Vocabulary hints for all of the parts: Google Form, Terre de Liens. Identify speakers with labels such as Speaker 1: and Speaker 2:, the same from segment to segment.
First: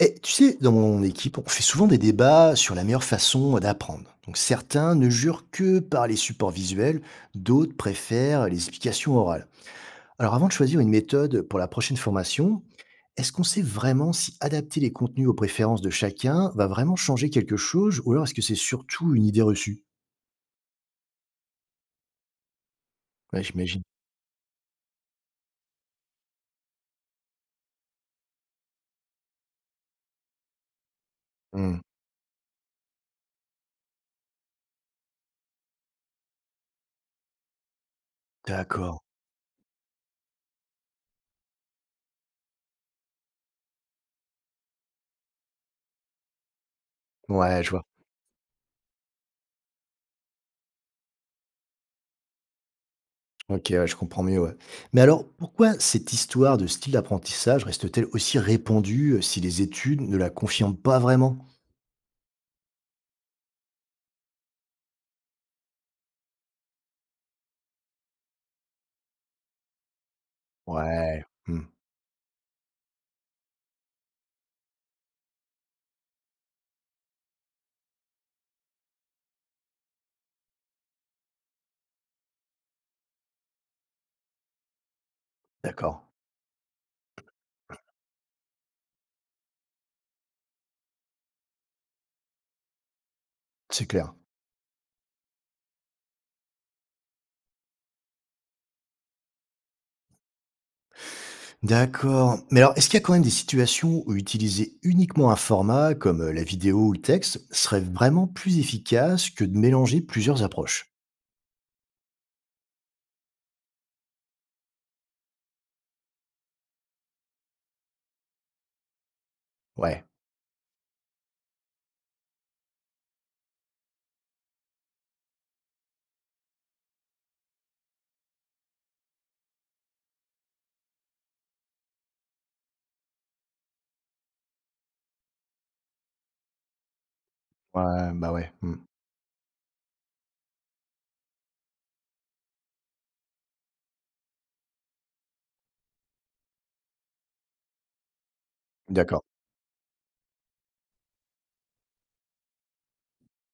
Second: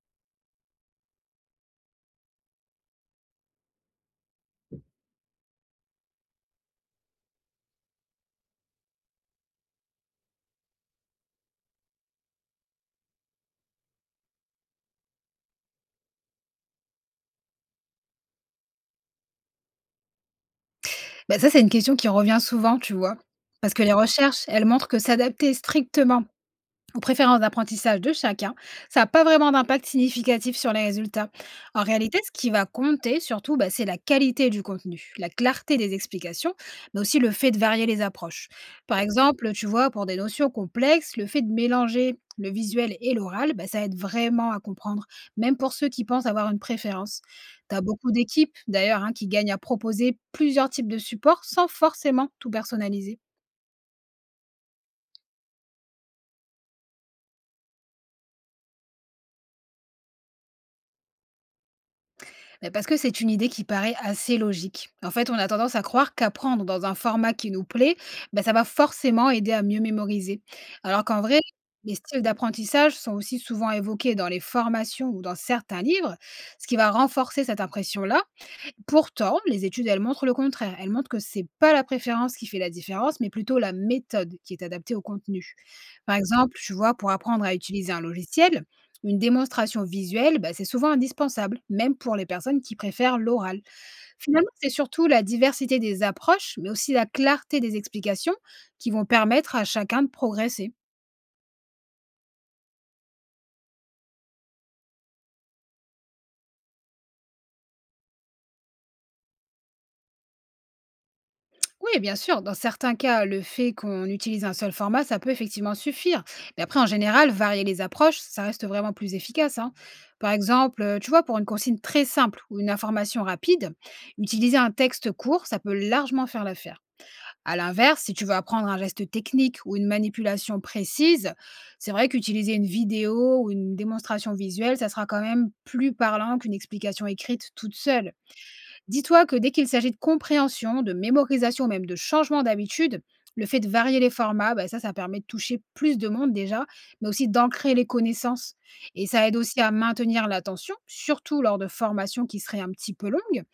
Speaker 1: Et tu sais, dans mon équipe, on fait souvent des débats sur la meilleure façon d'apprendre. Donc certains ne jurent que par les supports visuels, d'autres préfèrent les explications orales. Alors avant de choisir une méthode pour la prochaine formation, est-ce qu'on sait vraiment si adapter les contenus aux préférences de chacun va vraiment changer quelque chose, ou alors est-ce que c'est surtout une idée reçue?
Speaker 2: Bah, ça, c'est une question qui revient souvent, tu vois?
Speaker 1: Ouais,
Speaker 2: Parce
Speaker 1: j'imagine.
Speaker 2: que les recherches, elles montrent que s'adapter strictement aux préférences d'apprentissage de chacun, ça n'a pas vraiment d'impact significatif sur les résultats.
Speaker 1: Hmm,
Speaker 2: En réalité, ce qui va compter surtout, bah, c'est la qualité du contenu, la clarté des explications, mais aussi le fait de varier les approches. Par
Speaker 1: D'accord.
Speaker 2: exemple, tu vois, pour des notions complexes, le fait de mélanger le visuel et l'oral, bah, ça aide vraiment à comprendre, même pour ceux qui pensent avoir une préférence.
Speaker 1: Ouais, je
Speaker 2: Tu as
Speaker 1: vois.
Speaker 2: beaucoup d'équipes, d'ailleurs, hein, qui gagnent à proposer plusieurs types de supports sans forcément tout personnaliser.
Speaker 1: OK, ouais, je comprends mieux, ouais. Mais alors, pourquoi cette histoire de style d'apprentissage reste-t-elle aussi répandue si les études ne la confirment pas vraiment?
Speaker 2: Bah, parce que c'est une idée qui paraît assez logique. En fait, on a tendance à croire qu'apprendre dans un format qui nous plaît, ben ça va forcément aider à mieux mémoriser. Alors qu'en
Speaker 1: Ouais.
Speaker 2: vrai, les styles d'apprentissage sont aussi souvent évoqués dans les formations ou dans certains livres, ce qui va renforcer cette impression-là. Pourtant, les études, elles montrent le contraire. Elles montrent que c'est pas la préférence qui fait la différence, mais plutôt la méthode qui est adaptée au contenu.
Speaker 1: D'accord,
Speaker 2: Par exemple, tu vois, pour apprendre à utiliser un logiciel, une démonstration visuelle, bah, c'est souvent indispensable, même pour les personnes qui préfèrent l'oral.
Speaker 1: c'est clair.
Speaker 2: Finalement, c'est surtout la diversité des approches, mais aussi la clarté des explications qui vont permettre à chacun de progresser.
Speaker 1: D'accord. Mais alors, est-ce qu'il y a quand même des situations où utiliser uniquement un format comme la vidéo ou le texte serait vraiment plus efficace que de mélanger plusieurs approches?
Speaker 2: Oui, bien sûr. Dans certains cas, le fait qu'on utilise un seul format, ça peut effectivement suffire. Mais après, en général, varier les approches, ça reste vraiment plus efficace, hein.
Speaker 1: Ouais,
Speaker 2: Par exemple, tu vois, pour une consigne très simple ou une information rapide, utiliser un texte court, ça peut largement faire l'affaire. À l'inverse, si tu veux apprendre un geste technique ou une manipulation précise, c'est vrai qu'utiliser une vidéo ou une démonstration visuelle, ça sera quand même plus parlant qu'une explication écrite toute seule.
Speaker 1: ouais, bah ouais.
Speaker 2: Dis-toi que dès qu'il s'agit de compréhension, de mémorisation même de changement d'habitude, le fait de varier les formats, bah, ça permet de toucher plus de monde déjà, mais aussi d'ancrer les connaissances. Et
Speaker 1: D'accord.
Speaker 2: ça aide aussi à maintenir l'attention, surtout lors de formations qui seraient un petit peu longues.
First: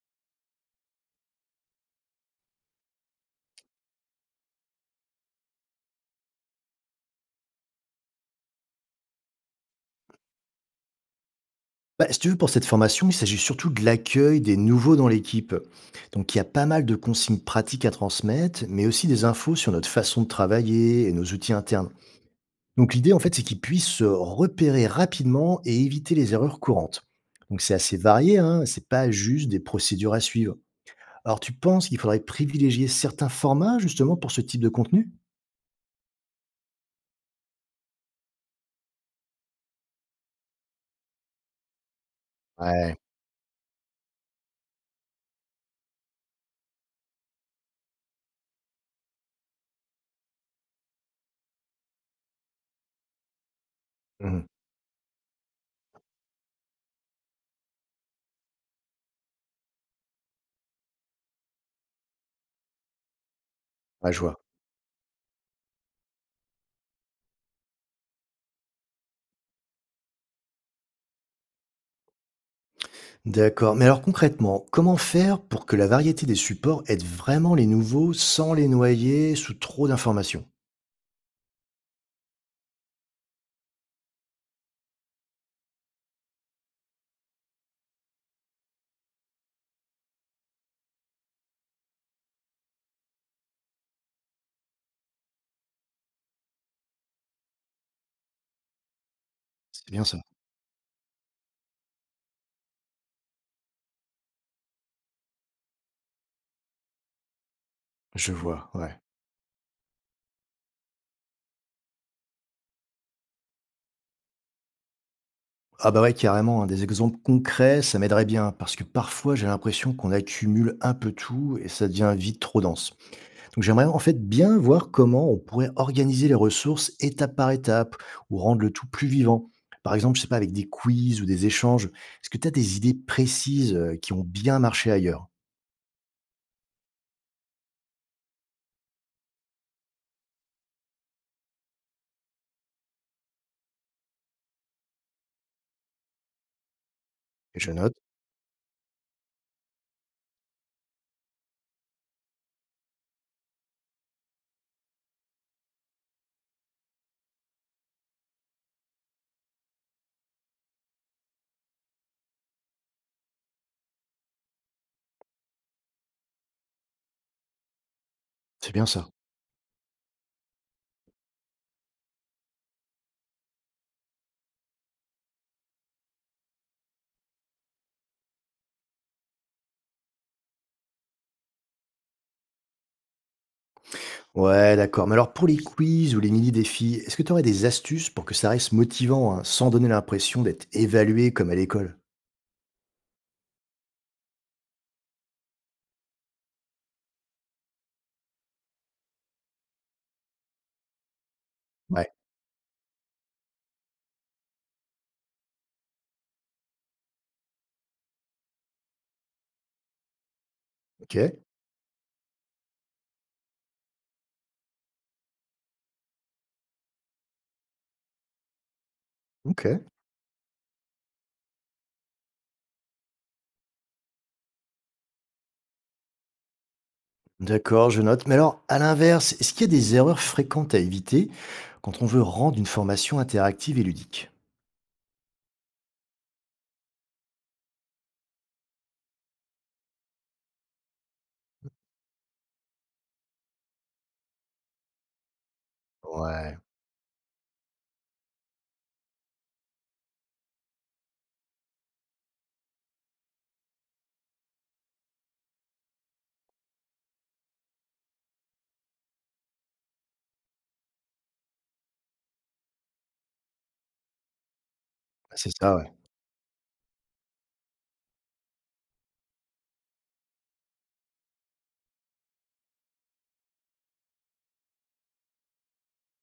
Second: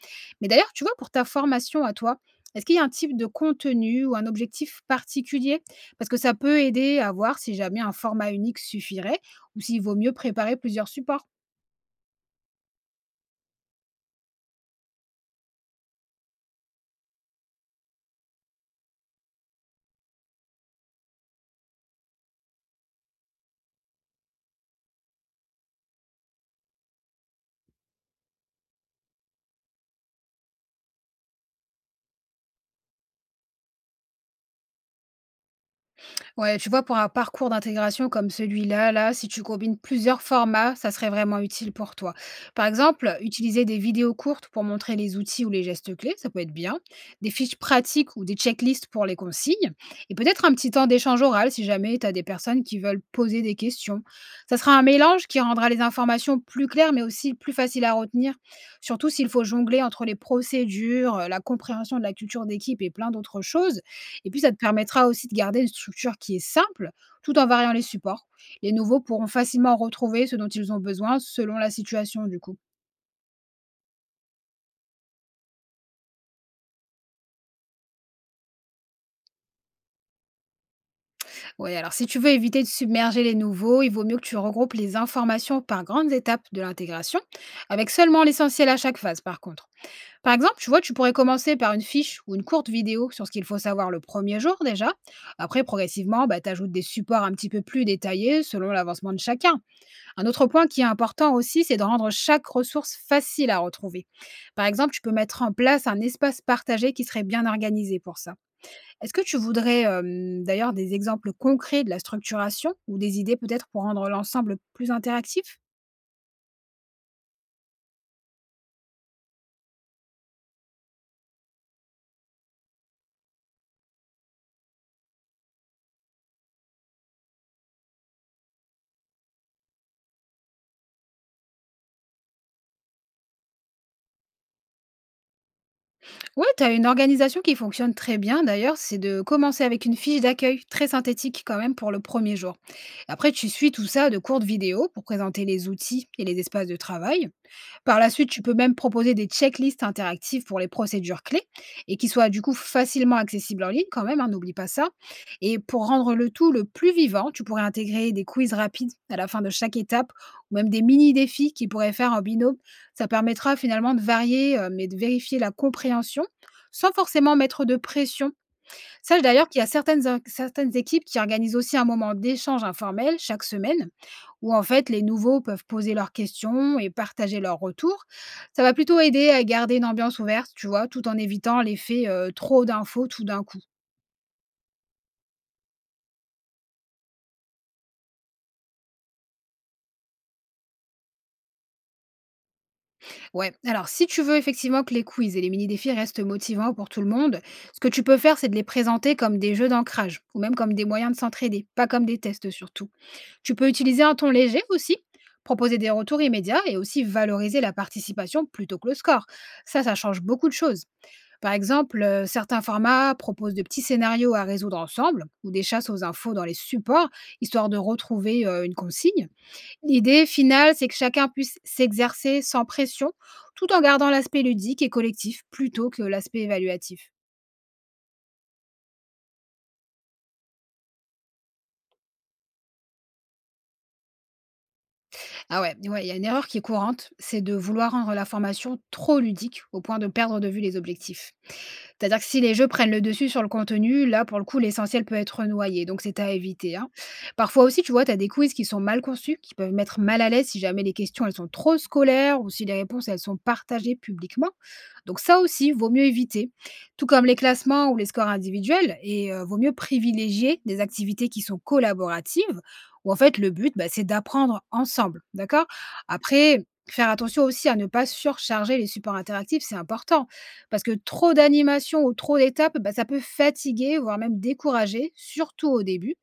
Speaker 2: Mais d'ailleurs, tu vois, pour ta formation à toi, est-ce qu'il y a un type de contenu ou un objectif particulier? Parce que ça peut aider à voir si jamais un format unique suffirait ou s'il vaut mieux préparer plusieurs supports.
Speaker 1: Bah, si tu veux, pour cette formation, il s'agit surtout de l'accueil des nouveaux dans l'équipe. Donc, il y a pas mal de consignes pratiques à transmettre, mais aussi des infos sur notre façon de travailler et nos outils internes. Donc, l'idée, en fait, c'est qu'ils puissent se repérer rapidement et éviter les erreurs courantes. Donc, c'est assez varié, hein, c'est pas juste des procédures à suivre. Alors, tu penses qu'il faudrait privilégier certains formats, justement, pour ce type de contenu?
Speaker 2: Ouais, tu vois, pour un parcours d'intégration comme celui-là, là, si tu combines plusieurs formats, ça serait vraiment utile pour toi. Par
Speaker 1: Ouais.
Speaker 2: exemple, utiliser des vidéos courtes pour montrer les outils ou les gestes clés, ça peut être bien. Des fiches pratiques ou des checklists pour les consignes. Et peut-être un petit temps d'échange oral si jamais tu as des personnes qui veulent poser des questions.
Speaker 1: Mhm.
Speaker 2: Ça sera un mélange qui rendra les informations plus claires, mais aussi plus faciles à retenir, surtout s'il faut jongler entre les procédures, la compréhension de la culture d'équipe et plein d'autres choses.
Speaker 1: Ouais, je
Speaker 2: Et
Speaker 1: vois.
Speaker 2: puis, ça te permettra aussi de garder une structure qui est simple, tout en variant les supports. Les nouveaux pourront facilement retrouver ce dont ils ont besoin selon la situation du coup.
Speaker 1: D'accord. Mais alors concrètement, comment faire pour que la variété des supports aide vraiment les nouveaux sans les noyer sous trop d'informations?
Speaker 2: Oui, alors si tu veux éviter de submerger les nouveaux, il vaut mieux que tu regroupes les informations par grandes étapes de l'intégration, avec seulement l'essentiel à chaque phase par contre. Par exemple, tu vois, tu pourrais commencer par une fiche ou une courte vidéo sur ce qu'il faut savoir le premier jour déjà. Après, progressivement, bah, tu ajoutes des supports un petit peu plus détaillés selon l'avancement de chacun.
Speaker 1: C'est bien ça.
Speaker 2: Un autre point qui est important aussi, c'est de rendre chaque ressource facile à retrouver. Par exemple, tu peux mettre en place un espace partagé qui serait bien organisé pour
Speaker 1: Je
Speaker 2: ça.
Speaker 1: vois, ouais.
Speaker 2: Est-ce que tu voudrais d'ailleurs des exemples concrets de la structuration ou des idées peut-être pour rendre l'ensemble plus interactif?
Speaker 1: Ah bah ouais, carrément, hein, des exemples concrets, ça m'aiderait bien, parce que parfois j'ai l'impression qu'on accumule un peu tout et ça devient vite trop dense. Donc j'aimerais en fait bien voir comment on pourrait organiser les ressources étape par étape ou rendre le tout plus vivant. Par exemple, je sais pas, avec des quiz ou des échanges. Est-ce que tu as des idées précises qui ont bien marché ailleurs?
Speaker 2: Oui, tu as une organisation qui fonctionne très bien d'ailleurs, c'est de commencer avec une fiche d'accueil très synthétique quand même pour le premier jour. Après, tu suis tout ça de courtes vidéos pour présenter les outils et les espaces de travail.
Speaker 1: Je note.
Speaker 2: Par la suite, tu peux même proposer des checklists interactives pour les procédures clés et qui soient du coup facilement accessibles en ligne quand même, hein, n'oublie pas ça. Et pour rendre le tout le plus vivant, tu pourrais intégrer des quiz rapides à la fin de chaque étape ou même des mini-défis qu'ils pourraient faire en binôme. Ça permettra finalement de varier, mais de vérifier la compréhension sans forcément mettre de pression.
Speaker 1: C'est bien ça.
Speaker 2: Sache d'ailleurs qu'il y a certaines équipes qui organisent aussi un moment d'échange informel chaque semaine où en fait les nouveaux peuvent poser leurs questions et partager leurs retours. Ça va plutôt aider à garder une ambiance ouverte, tu vois, tout en évitant l'effet trop d'infos tout d'un coup.
Speaker 1: Ouais, d'accord. Mais alors pour les quiz ou les mini-défis, est-ce que tu aurais des astuces pour que ça reste motivant, hein, sans donner l'impression d'être évalué comme à l'école?
Speaker 2: Ouais, alors si tu veux effectivement que les quiz et les mini-défis restent motivants pour tout le monde, ce que tu peux faire, c'est de les présenter comme des jeux d'ancrage ou même comme des moyens de s'entraider, pas comme
Speaker 1: Ouais,
Speaker 2: des tests surtout. Tu peux utiliser un ton léger aussi. Proposer des retours immédiats et aussi valoriser la participation plutôt que le score. Ça change beaucoup de choses.
Speaker 1: ok,
Speaker 2: Par exemple, certains formats proposent de petits scénarios à résoudre ensemble ou des chasses aux infos dans les supports, histoire de retrouver une consigne.
Speaker 1: ok.
Speaker 2: L'idée finale, c'est que chacun puisse s'exercer sans pression, tout en gardant l'aspect ludique et collectif plutôt que l'aspect évaluatif.
Speaker 1: D'accord, je note. Mais alors, à l'inverse, est-ce qu'il y a des erreurs fréquentes à éviter quand on veut rendre une formation interactive et ludique?
Speaker 2: Ah ouais, ouais, il y a une erreur qui est courante, c'est de vouloir rendre la formation trop ludique au point de perdre de vue les objectifs. C'est-à-dire que si les jeux prennent le dessus sur le contenu, là, pour le coup, l'essentiel peut être noyé, donc c'est à
Speaker 1: Ouais,
Speaker 2: éviter, hein. Parfois aussi, tu vois, tu as des quiz qui sont mal conçus, qui peuvent mettre mal à l'aise si jamais les questions, elles sont trop scolaires ou si les réponses, elles sont partagées publiquement. Donc ça aussi, vaut mieux éviter. Tout comme les classements ou les scores individuels, et vaut mieux privilégier des activités qui sont collaboratives, où en fait, le but, bah, c'est d'apprendre ensemble,
Speaker 1: c'est
Speaker 2: d'accord?
Speaker 1: ça, ouais.
Speaker 2: Après... Faire attention aussi à ne pas surcharger les supports interactifs, c'est important. Parce que trop d'animations ou trop d'étapes, bah, ça peut fatiguer, voire même décourager, surtout au début.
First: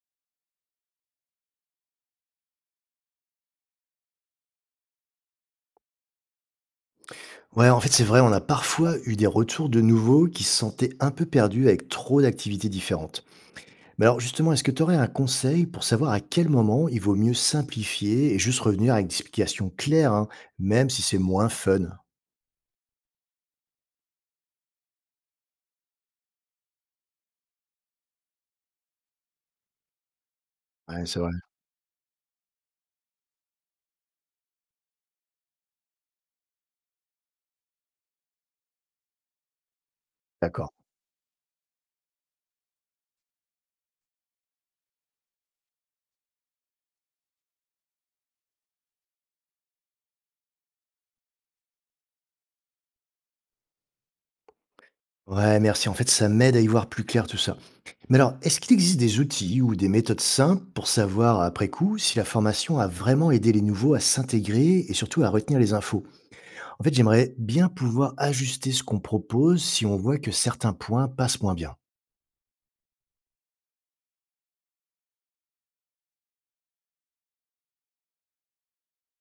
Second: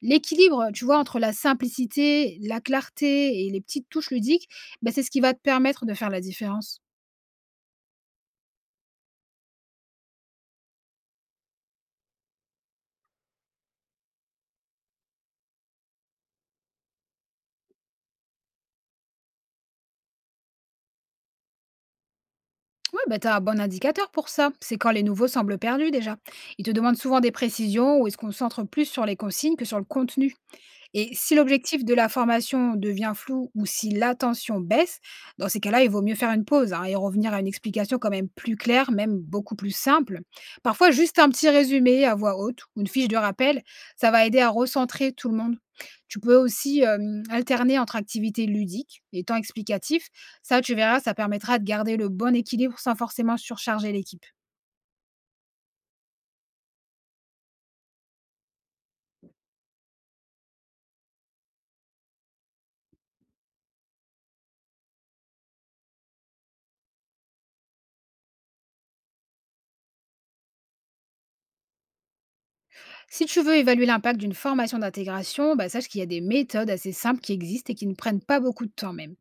Speaker 2: L'équilibre, tu vois, entre la simplicité, la clarté et les petites touches ludiques, bah, c'est ce qui va te permettre de faire la différence.
Speaker 1: Ouais, en fait, c'est vrai, on a parfois eu des retours de nouveaux qui se sentaient un peu perdus avec trop d'activités différentes. Mais alors justement, est-ce que tu aurais un conseil pour savoir à quel moment il vaut mieux simplifier et juste revenir avec des explications claires, hein, même si c'est moins fun?
Speaker 2: Ouais, bah, tu as un bon indicateur pour ça. C'est quand les nouveaux semblent perdus déjà. Ils te demandent souvent des précisions ou ils se concentrent plus sur les consignes que sur le contenu.
Speaker 1: Ouais,
Speaker 2: Et
Speaker 1: c'est vrai.
Speaker 2: si l'objectif de la formation devient flou ou si l'attention baisse, dans ces cas-là, il vaut mieux faire une pause, hein, et revenir à une explication quand même plus claire, même beaucoup plus simple.
Speaker 1: D'accord.
Speaker 2: Parfois, juste un petit résumé à voix haute ou une fiche de rappel, ça va aider à recentrer tout le monde. Tu peux aussi alterner entre activités ludiques et temps explicatif. Ça, tu verras, ça permettra de garder le bon équilibre sans forcément surcharger l'équipe.
Speaker 1: Ouais, merci. En fait, ça m'aide à y voir plus clair tout ça. Mais alors, est-ce qu'il existe des outils ou des méthodes simples pour savoir après coup si la formation a vraiment aidé les nouveaux à s'intégrer et surtout à retenir les infos? En fait, j'aimerais bien pouvoir ajuster ce qu'on propose si on voit que certains points passent moins bien.
Speaker 2: Si tu veux évaluer l'impact d'une formation d'intégration, bah, sache qu'il y a des méthodes assez simples qui existent et qui ne prennent pas beaucoup de temps même.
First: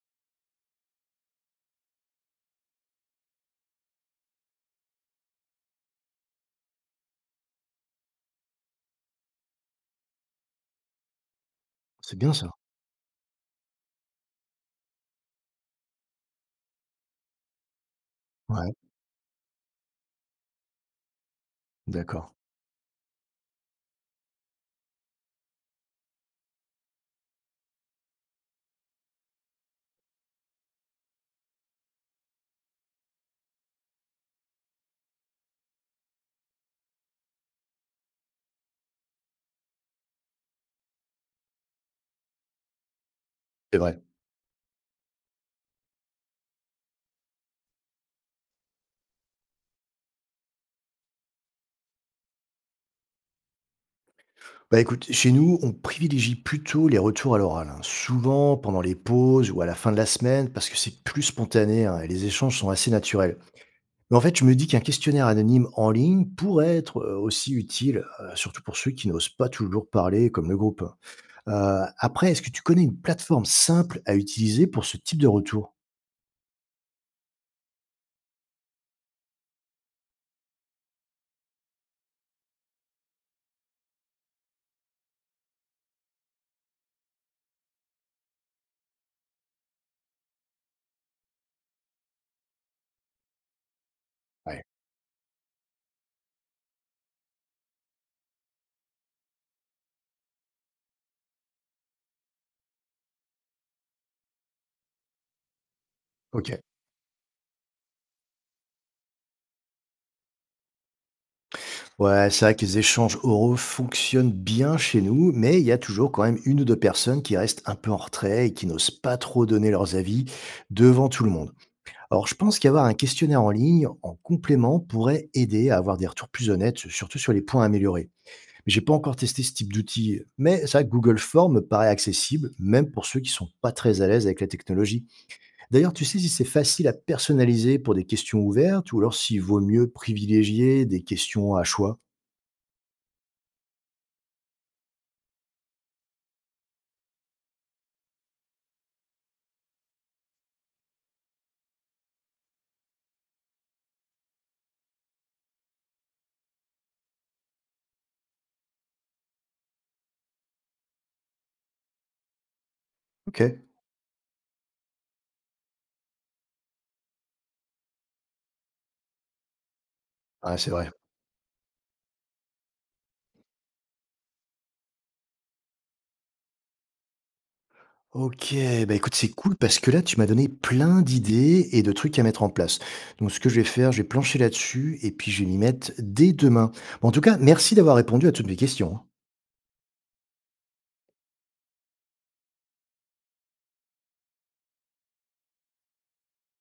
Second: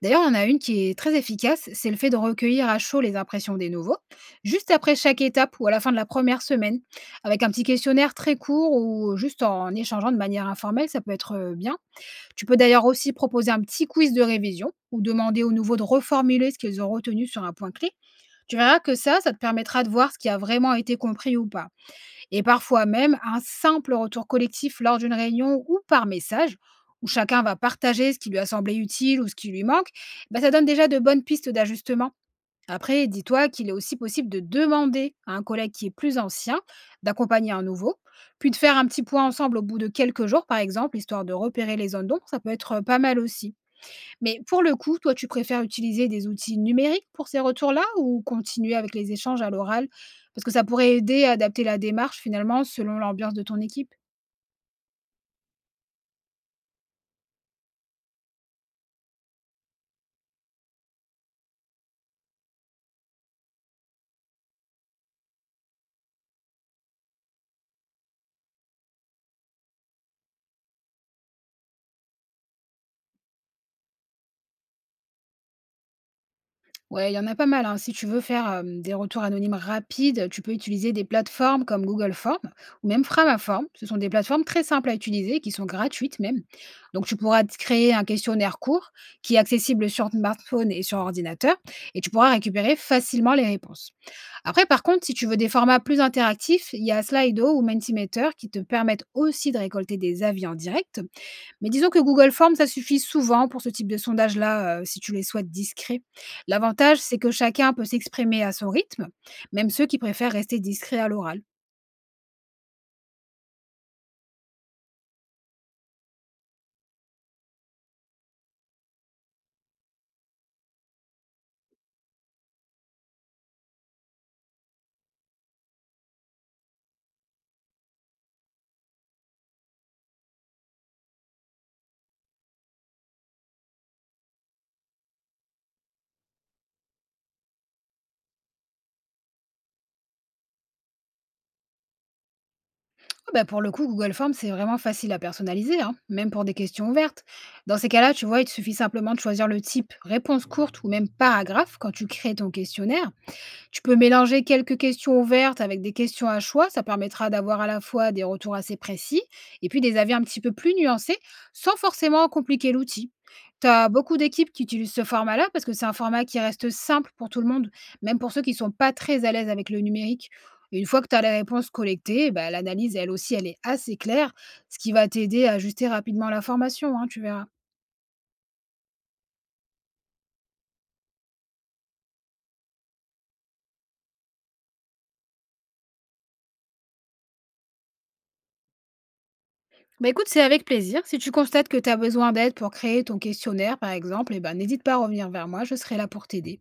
Speaker 2: D'ailleurs, il y en a une qui est très efficace, c'est le fait de recueillir à chaud les impressions des nouveaux, juste après chaque étape ou à la fin de la première semaine, avec un petit questionnaire très court ou juste en échangeant de manière informelle, ça peut être bien.
Speaker 1: C'est bien
Speaker 2: Tu
Speaker 1: ça.
Speaker 2: peux d'ailleurs aussi proposer un petit quiz de révision ou demander aux nouveaux de reformuler ce qu'ils ont retenu sur un point clé. Tu
Speaker 1: Ouais,
Speaker 2: verras que ça te permettra de voir ce qui a vraiment été compris ou pas.
Speaker 1: d'accord.
Speaker 2: Et parfois même un simple retour collectif lors d'une réunion ou par message, où chacun va partager ce qui lui a semblé utile ou ce qui lui manque, bah, ça donne déjà de bonnes pistes d'ajustement. Après, dis-toi qu'il est aussi possible de demander à un collègue qui est plus ancien d'accompagner un nouveau, puis de faire un petit point ensemble au bout de quelques jours, par exemple, histoire de repérer les zones d'ombre, ça peut être pas mal aussi.
Speaker 1: C'est vrai.
Speaker 2: Mais pour le coup, toi, tu préfères utiliser des outils numériques pour ces retours-là ou continuer avec les échanges à l'oral? Parce que ça pourrait aider à adapter la démarche finalement selon l'ambiance de ton équipe.
Speaker 1: Bah écoute, chez nous, on privilégie plutôt les retours à l'oral, hein, souvent pendant les pauses ou à la fin de la semaine, parce que c'est plus spontané, hein, et les échanges sont assez naturels. Mais en fait, je me dis qu'un questionnaire anonyme en ligne pourrait être aussi utile, surtout pour ceux qui n'osent pas toujours parler comme le groupe, hein. Après, est-ce que tu connais une plateforme simple à utiliser pour ce type de retour?
Speaker 2: Ouais, il y en a pas mal, hein. Si tu veux faire des retours anonymes rapides, tu peux utiliser des plateformes comme Google Form ou même Framaform. Ce sont des plateformes très simples à utiliser, qui sont gratuites même. Donc tu pourras te créer un questionnaire court qui est accessible sur smartphone et sur ordinateur, et tu pourras récupérer facilement les réponses.
Speaker 1: Ouais,
Speaker 2: Après, par contre, si tu veux des formats plus interactifs, il y a Slido ou Mentimeter qui te permettent aussi de récolter des avis en direct. Mais disons que Google Forms, ça suffit souvent pour ce type de sondage-là, si tu les souhaites discrets.
Speaker 1: ok.
Speaker 2: L'avantage, c'est que chacun peut s'exprimer à son rythme, même ceux qui préfèrent rester discrets à l'oral.
Speaker 1: Ouais, c'est vrai que les échanges oraux fonctionnent bien chez nous, mais il y a toujours quand même une ou deux personnes qui restent un peu en retrait et qui n'osent pas trop donner leurs avis devant tout le monde. Alors, je pense qu'avoir un questionnaire en ligne en complément pourrait aider à avoir des retours plus honnêtes, surtout sur les points améliorés. Mais j'ai pas encore testé ce type d'outil, mais ça, Google Form me paraît accessible, même pour ceux qui sont pas très à l'aise avec la technologie. D'ailleurs, tu sais si c'est facile à personnaliser pour des questions ouvertes, ou alors s'il vaut mieux privilégier des questions à choix?
Speaker 2: Ah bah, pour le coup, Google Forms, c'est vraiment facile à personnaliser, hein, même pour des questions ouvertes. Dans ces cas-là, tu vois, il te suffit simplement de choisir le type réponse courte ou même paragraphe quand tu crées ton questionnaire. Tu peux mélanger quelques questions ouvertes avec des questions à choix. Ça permettra d'avoir à la fois des retours assez précis et puis des avis un petit peu plus nuancés sans forcément compliquer l'outil.
Speaker 1: Ok.
Speaker 2: Tu as beaucoup d'équipes qui utilisent ce format-là parce que c'est un format qui reste simple pour tout le monde, même pour ceux qui ne sont pas très à l'aise avec le numérique.
Speaker 1: Ah, c'est
Speaker 2: Et une
Speaker 1: vrai.
Speaker 2: fois que tu as les réponses collectées, bah, l'analyse, elle aussi, elle est assez claire, ce qui va t'aider à ajuster rapidement la formation, hein, tu verras.
Speaker 1: OK, bah, écoute, c'est cool parce que là, tu m'as donné plein d'idées et de trucs à mettre en place. Donc, ce que je vais faire, je vais plancher là-dessus et puis je vais m'y mettre dès demain. Bon, en tout cas, merci d'avoir répondu à toutes mes questions, hein.
Speaker 2: Bah écoute, c'est avec plaisir. Si tu constates que tu as besoin d'aide pour créer ton questionnaire, par exemple, eh ben, n'hésite pas à revenir vers moi, je serai là pour t'aider.